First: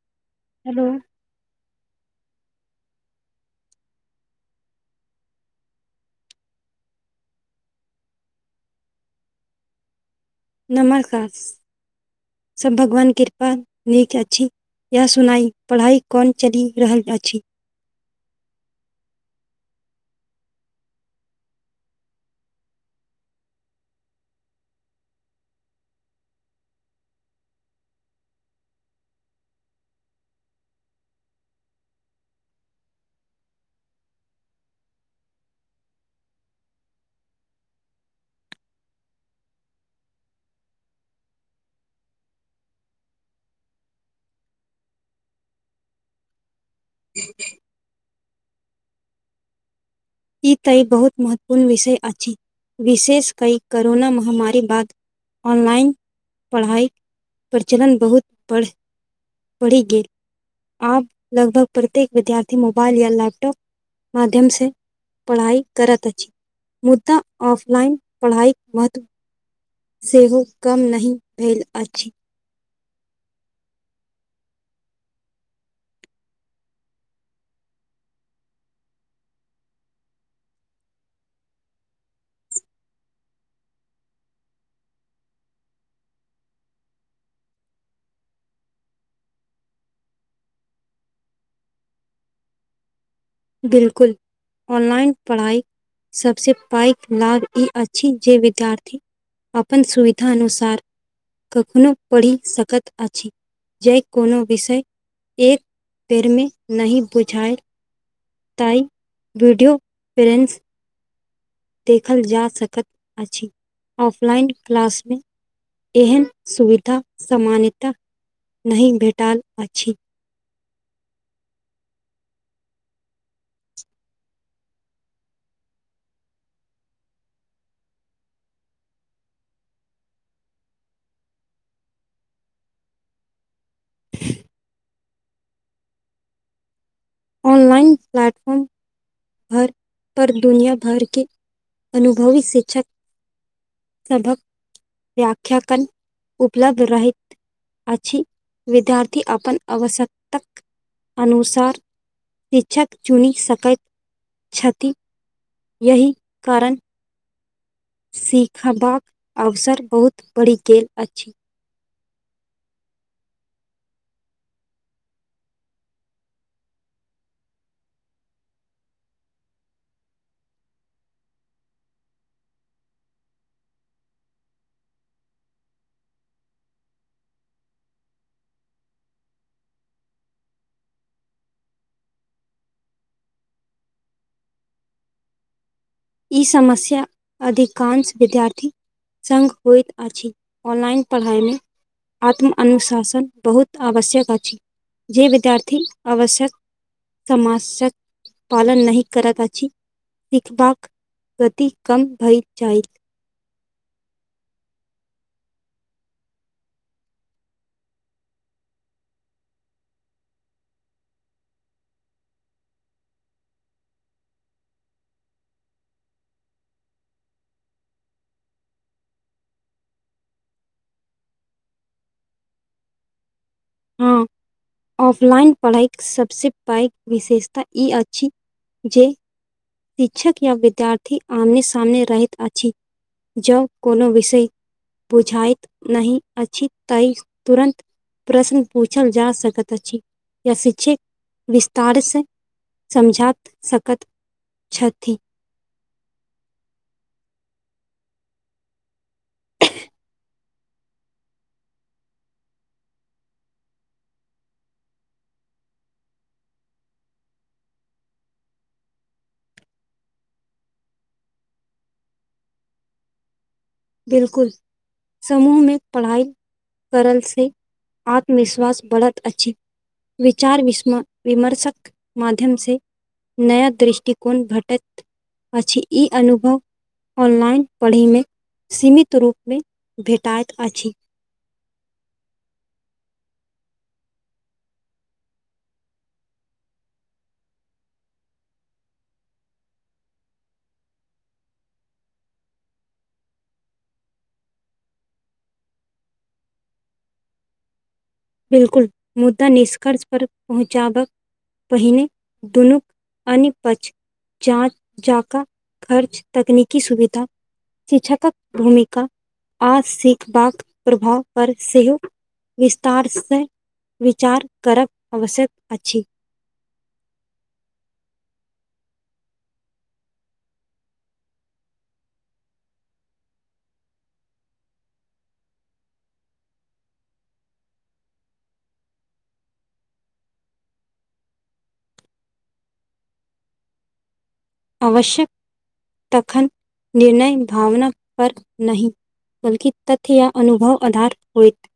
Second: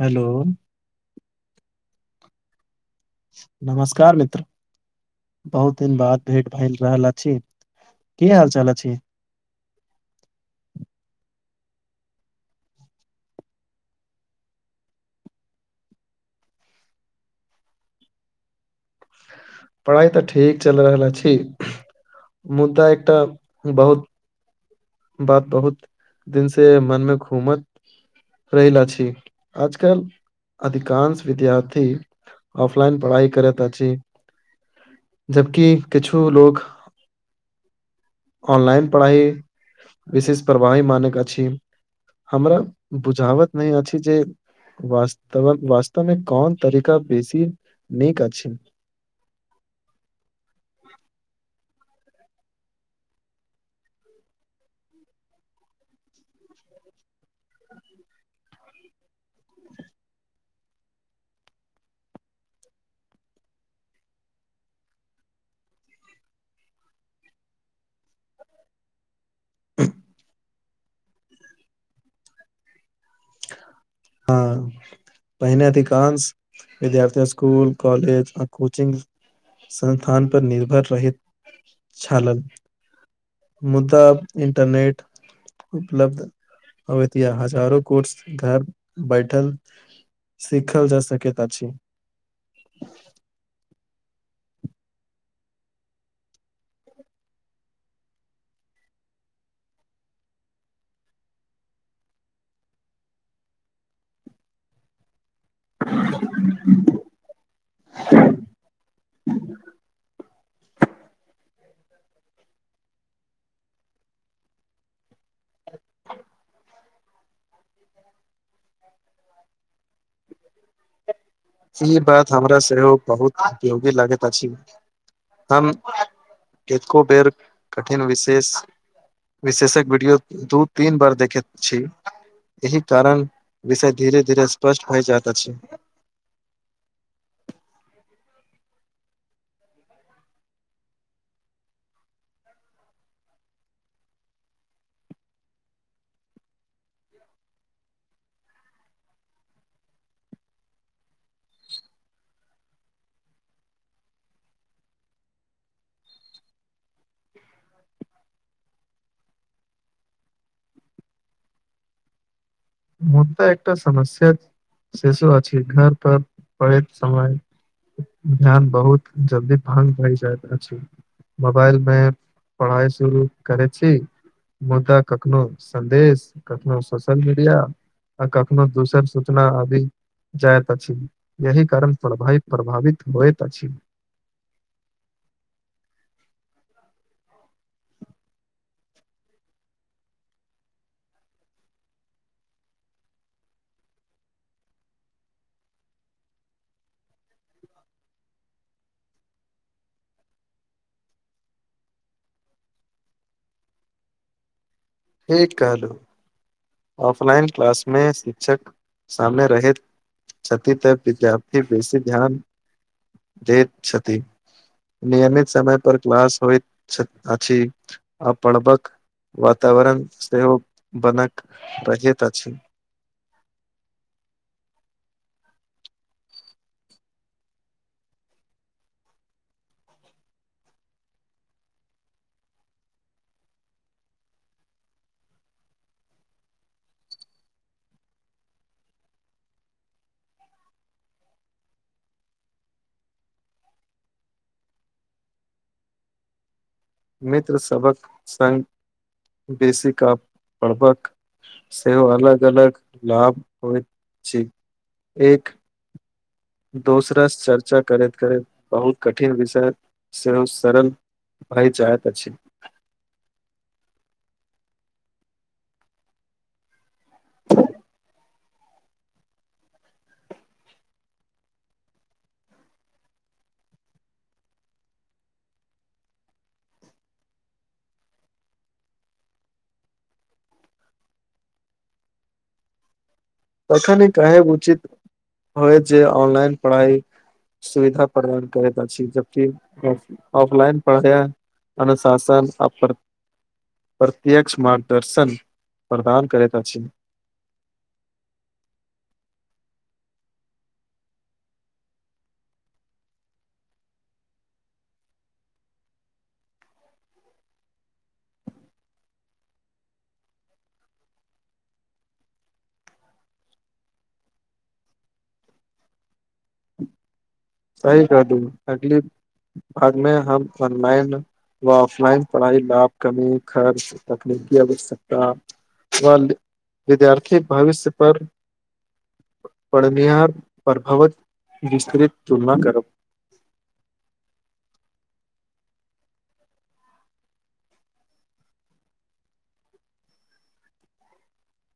Hello. Hello. नमस्कार मित्र। बहुत दिन बाद भेट भए रहल अछि की हालचाल अछि छी नमस्कार सभ भगवान कृपा नीक अछि इएह सुनाइ पढ़ाइ कोन चलि रहल अछि। पढ़ाई तऽ ठीक चलि रहल छी मुद्दा एकटा बहुत। बात बहुत दिन से मन मे घूम रहिला छैय आज कल अधिकाश विद्यार्थी ऑफलाइन पढ़ाइ करैत अछि जबकि किछु लोग ऑनलाइन पढ़ाई विशेष प्रवाही मान कऽ अछि हमरा बुझावत नहि अछि जे वस्त वास्तवमे कोन तरीका बेसी नीक छै तऽ ई बहुत महत्वपूर्ण विषय अछि विशेष क करोना महामारी बाद ऑनलाइन पढ़ाई प्रचलन बहुत बढ़ बड़ी गेल। आब लगभग प्रत्येक विद्यार्थी मोबाइल या लैपटॉप माध्यम स पढ़ाई करत अछि मुद्दा ऑफलाइन पढ़ाई मत सेहो कम नहि भेल अछि हँ पहिने अधिकांश विद्यार्थी स्कूल कॉलेज आ कोचिंग संस्थान पर निर्भर रहैत छलल मुद्दा इंटरनेट उपलब्ध अबतिया हजारो काँस घर बैठल सिखल जा सकैत अछि बिल्कुल ऑनलाइन पढ़ाइ सबसे पैघ लाभ ई अछि जे विद्यार्थी अपन सुविधा अनुसार कखनो पढ़ि सकैत अछि जे कोनो विषय एक बेरमे नहि बुझाए तई वीडियोॉन्फ्रेंस देखल जा सकैत अछि ऑफलाइन क्लासमे एहन सुविधा सामान्यतः नहि भेटल अछि ई बात हमरा सेहो बहुत उपयोगी लागैत अछि हम एको बेर कठिन विशेष विशेषज वीडियो दू तीन बार देखैत छी एहि कारण विषय धीरे धीरे स्पष्ट होइ जाइत अछि ऑनलाइन प्लाटफॉर्म भर पर दुनिया भर के अनुभवी शिक्षा सबहक व्यख्यन उपलब्ध रहैत अछि विद्यार्थी अपन आवश्यक अनुसार शिक्षक चुनि सकैत छथि यही कारण सीखबाक अवसर बहुत बढ़ि गेल अछि मुर्दा एकटा समस्या सेहो अछि छै घर पर पढ़ेसमय ध्यान बहुत जल्दी भंग भऽ जाय आछि मोबाइल मऽ पढ़ाइ शुरू करै छी मुद्दा कखनो संदेश कखनो सोशल मीडिया आ कखनो दोसर सूचना आदि जायइत अछि यहि कारण प्रभ प्रभावित होयइत अछि ई समस्या अधिकांश विद्यार्थी संग होइत अछि ऑनलाइन पढ़ाइमे आत्मअनुशासन बहुत आवश्यक अछि जे विद्यार्थी आवश्यक समाज पालन नहि करत आहि सिखबाक गति कम भय जाइत ठिक कहलू ऑफलाइन क्लास मऽ शिक्षक सामने रह छथि तऽ विद्यार्थी बेसी ध्यान दैत छथि नियमित समय पर क्लास होइत अछि प आ पबक वातावरण सेहो बनक बजित अछि हाँ, [inaudible] ऑफलाइन पढ़ाइके सबसँ पैघ विशेषता ई अछि जे शिक्षक या विद्यार्थी आमने सामने रहैत अछि जब कोनो विषय बुझाायत नहि अछि तै तुरन्त प्रश्न पूछल जा सकैत अछि या शिक्षक विस्तारसँ समझात सकत छथि मित्र सबक संग बेसीक आपरबक सेहो अलग अलग लाभ होइ छै एक दोसरा चर्चा करैत करैत बहुत कठिन विषय सेहो सरल भइ जैत अछि बिल्कुल समूह मे पढ़ाई करल से आत्मविश्वास बढ़त अछि विचार विस्म विमर्शक माध्यम से नया दृष्टिकोण भेटैत अछि ई अनुभव ऑनलाइन पढ़यमे सीमित रूपमे भेटाइत अछि तखन कहेब उचित होयत जे ऑनलाइन पढ़ाइ सुविधा प्रदान करैत अछि जबकि ऑफ- ऑफलाइन पढ़ाया अनुशासन आ प्र [unintelligible] प्रत्यक्ष मार्गदर्शन प्रदान करैत अछि बिलकुल मुदा निष्कर्ष पर पहुँचाबक पहिने दुनु अनी पच [unintelligible] जाँच जाका खर्च तकनीकी सुविधा शिक्षकक भूमिका आ सिखबाक प्रभाव पर सेहो विस्तार से विचार करब आवश्यक अछि सही कह दू अगली भागमे हम हनुमैन व ऑफलाइन पढ़ाई लाभ कमी खर्च तकनीकी आवश्यकता वन्द विद्यार्थीक भविष्य पर परनिहार प्रभावैत विस्तृित तुलना करब आवश्यक तखन निर्णय भावनक पर नहि बल्कि तथ्य या अनुभव अधार होएत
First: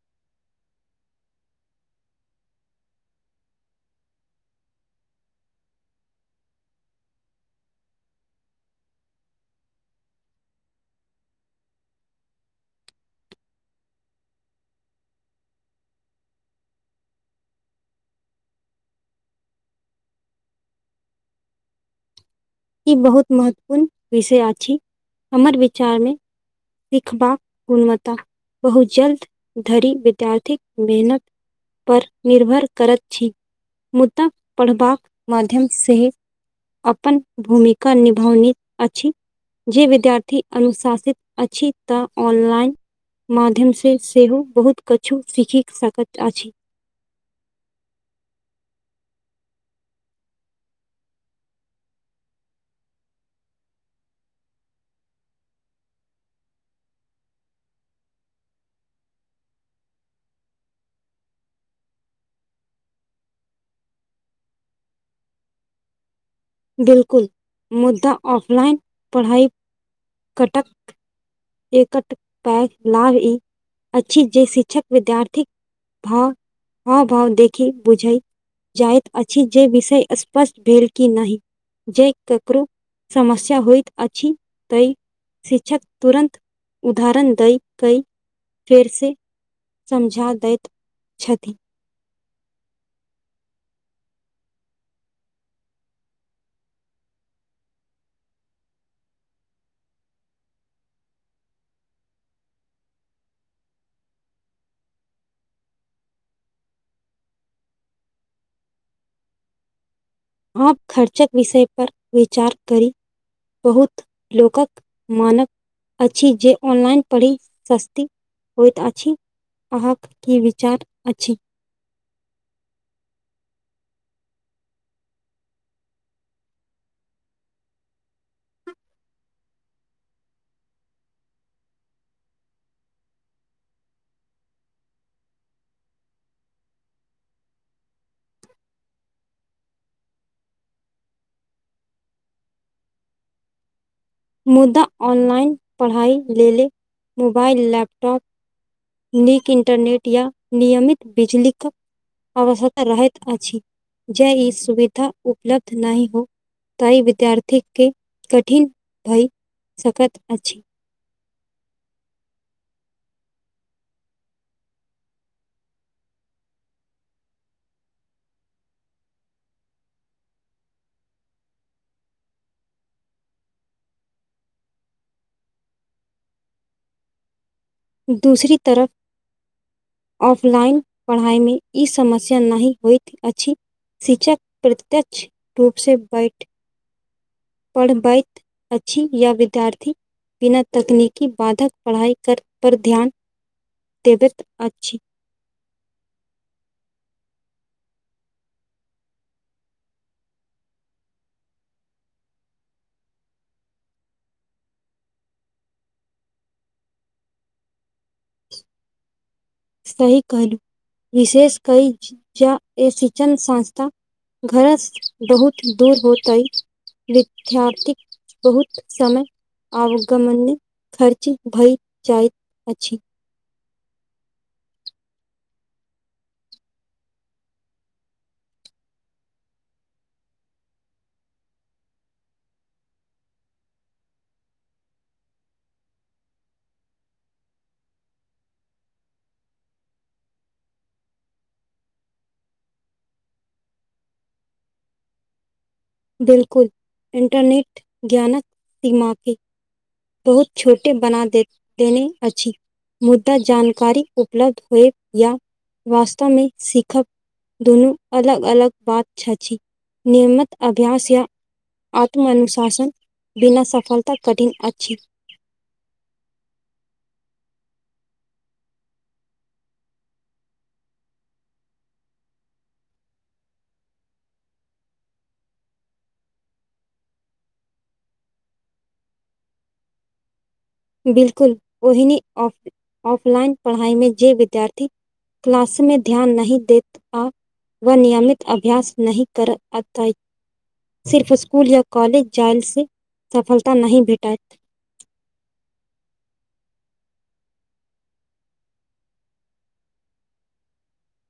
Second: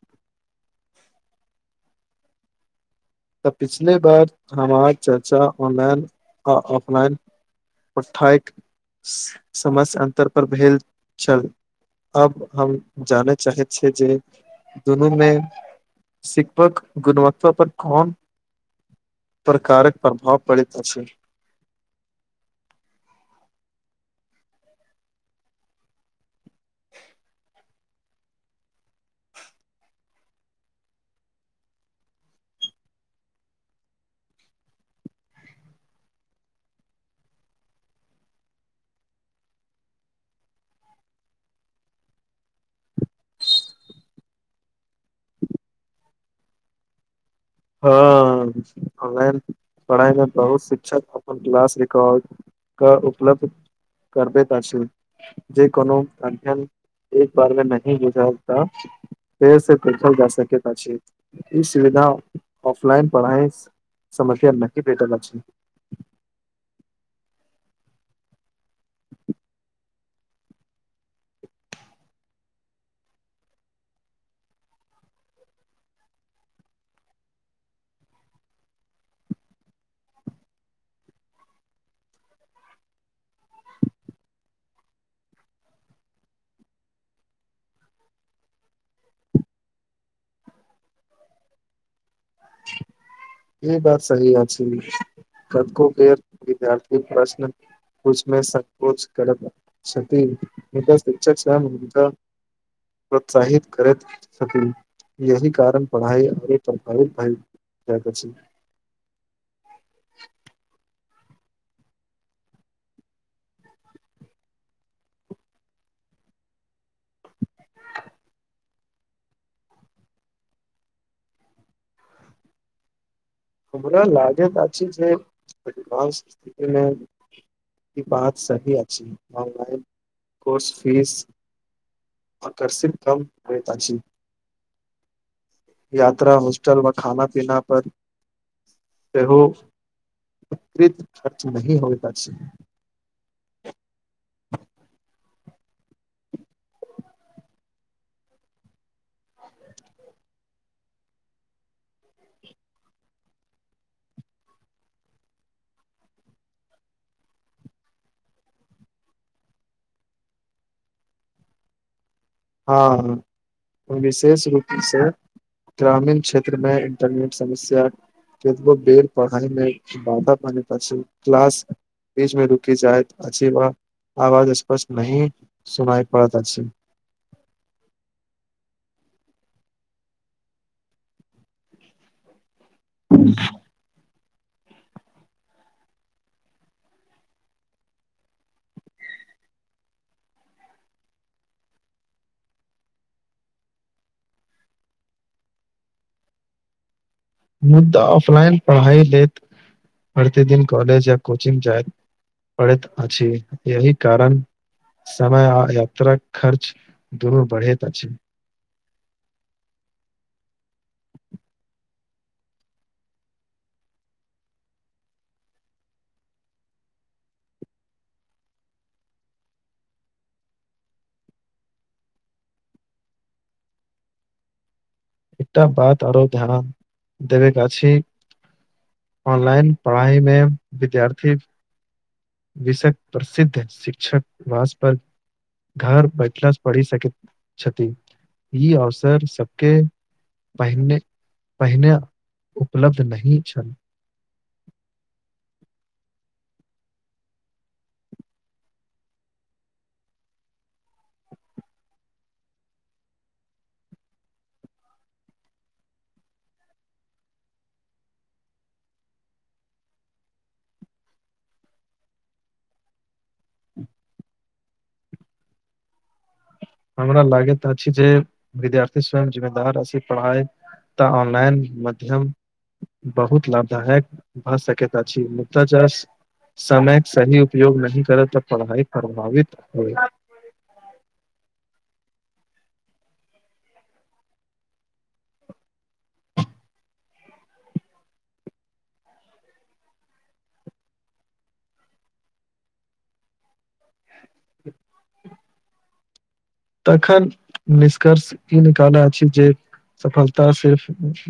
तऽ पिछले बार हमार चर्चा ऑनलाइन आ ऑफलाइन पठाइक- से- समस अन्तर पर भेल छल अब हम जानय चाहै छी जे दुनूमे शिकबाक गुणवत्ता पर कोन प्रकारक प्रभाव पड़ैत अछि ई बहुत महत्वपूर्ण विषय आछि हमर विचार मे सिखबाक गुणवत्ता बहुत जल्द धरि विद्यार्थीक मेहनत पर निर्भर करैत छै मुदा पढ़बाक माध्यम से अपन भूमिका निभौनी अछि जे विद्यार्थी अनुशासित अछि तऽ ऑनलाइन माध्यम से सेहो बहुत कछु सीखि सकैत अछि हँ ऑनलाइन पढ़ाई मे बहुत शिक्षक अपन क्लास रिकॉर्ड क उपलब्ध करबैत अछी जे कोनो अध्ययन एक बार मे नहि बुंदेल तऽ फेर से पखल [unintelligible] जा सकैत अति ई सुविधा ऑफलाइन पढ़ाइ - समस्या नहीं भेटल अछि बिलकुल मुद्दा ऑफलाइन पढ़ाई कटक एकट पैघ लाभ ई अछि जे शिक्षक विद्यार्थीक भाल हाव भाव देखी बुझै जाइत अछि जे विषय स्पष्ट भेल कि नहि। जे ककरो समस्या होइत अछि तय शिक्षक तुरन्त उदाहरण दय कय फेर से समझा दैत छथि। ई बात सही अछि कतको बेर विद्यार्थी प्रश्न पुछमे संकोच करत छथि हिनका शिक्षक छ [unintelligible] प्रोत्साहित करैत छथिन यही कारण पढ़ाइ आगे प्रभावित भइल अछि। आब खर्चक विषय पर विचार करी बहुत लोकक मानक अछि जे ऑनलाइन पढ़ी सस्ती होइत अछि। अहाँक की विचार अछि। हमरा लागैत अछि जे एडवांस स्थिति मे ई बात सही अछि। ऑनलाइन कोर्स फीस आकर्षित कम होयत अछि। यात्रा होस्टल मे खाना पीना पर सेहो [unintelligible] खर्च नहि होइत अछि। मुदा ऑनलाइन पढ़ाइ लेल मोबाइल लैपटॉप नीक इन्टरनेट या नियमित बिजलीक आवश्यकता रहैत अछि। जे ई सुविधा उपलब्ध नहि हो तऽ ई विद्यार्थी के कठिन भय सकैत अछि। हँ विशेष रूपसँ ग्रामीण क्षेत्रमें इंटरनेट समस्याक केतबो बेर पढ़ाइमे बाधा बनैत अछि क्लास बीच मे रुकी जाइत अछि व आवाज स्पष्ट नहि सुनाइ पड़त अछि। दूसरी तरफ ऑफलाइन पढ़ाइ मे ई समस्या नाहि होइत अछि शिक्षक प्रत्यक्ष रूप से बैठ पढ़बैत अछि या विद्यार्थी बिना तकनीकी बाधक पढ़ाई कर पर ध्यान देबैत अछि। मुदा ऑफलाइन पढ़ाइ लैत प्रति दिन कॉलेज या कोचिंग जायत पड़ैत अछि यही कारण समय आ यात्रा खर्च दुनु बढ़ैत अछि। सहि कहलू विशेष कहि जा ए शिक्षन संस्था घरस बहुत दूर होतै विद्यार्थीक बहुत समय आवगमण खर्च भए जाइत अछि, एकटा बात आरो ध्यान देबे के अछि। ऑनलाइन पढ़ाई मे विद्यार्थी विषयक प्रसिद्ध शिक्षक वासपर घर बैठला स बढ़ि सकैत छथि ई अवसर सबके पहिने पहिने उपलब्ध नहि छल। बिल्कुल इंटरनेट ज्ञानक दिमा के बहुत छोटे बना देत देने अछि। मुदा जानकारी उपलब्ध होएब या वास्तवमे सिखब दुनु अलग - अलग बात छथि। नियमित अभ्यास या आत्मनुशासन बिना सफलता कठिन अछि। हमरा लागैत अछि जे विद्यार्थी स्वयं जिम्मेदार अछि। पढ़ाई तऽ ऑनलाइन मध्यम बहुत लाभदायक भऽ सकत अछि। मुदा जास समयके सही उपयोग नही करे तऽ पढ़ाइ प्रभावित होए। बिलकुल ओहिनी ऑ ऑफलाइन पढ़ाई में जे विद्यार्थी क्लास में ध्यान नहि देत आ व नियमित अभ्यास नहि कर अतत सिर्फ स्कुल या कॉलेज जाइसँ सफलता नहि भेटाइत। [unintelligible] तखन निष्कर्ष ई निकालय छी जे सफलता सिर्फ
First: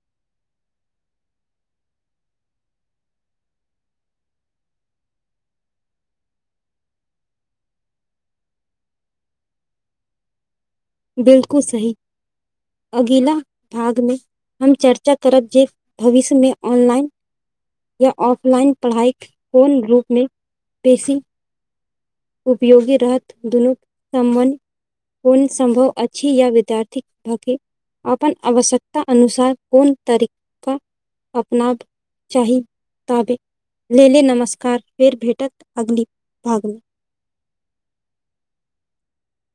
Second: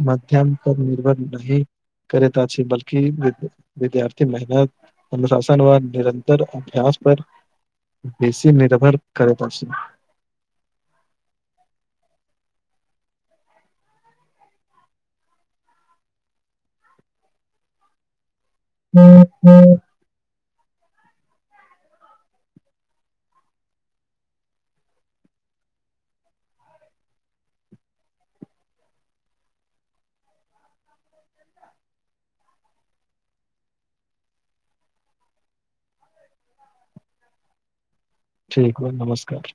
माध्यम पर निर्भर नहि करत अछि बल्कि विद्यार्थी मेहनत, अनुशासन व निरन्तर अभ्यास पर बेसी निर्भर करैत अछि। बिल्कुल सही अगिला भाग मे हम चर्चा करब जे भविष्यमे ऑनलाइन या ऑफलाइन पढ़ाई कोन रूपमे बेसी उपयोगी रहत। दुनु समामान्य कोन सम्भव अछि या विद्यार्थीके अपन आवश्यकता अनुसार कोन तरीका अपनाब चाही ताबे लेल नमस्कार। फेर भेटब अगली भागमे ठीक बा नमस्कार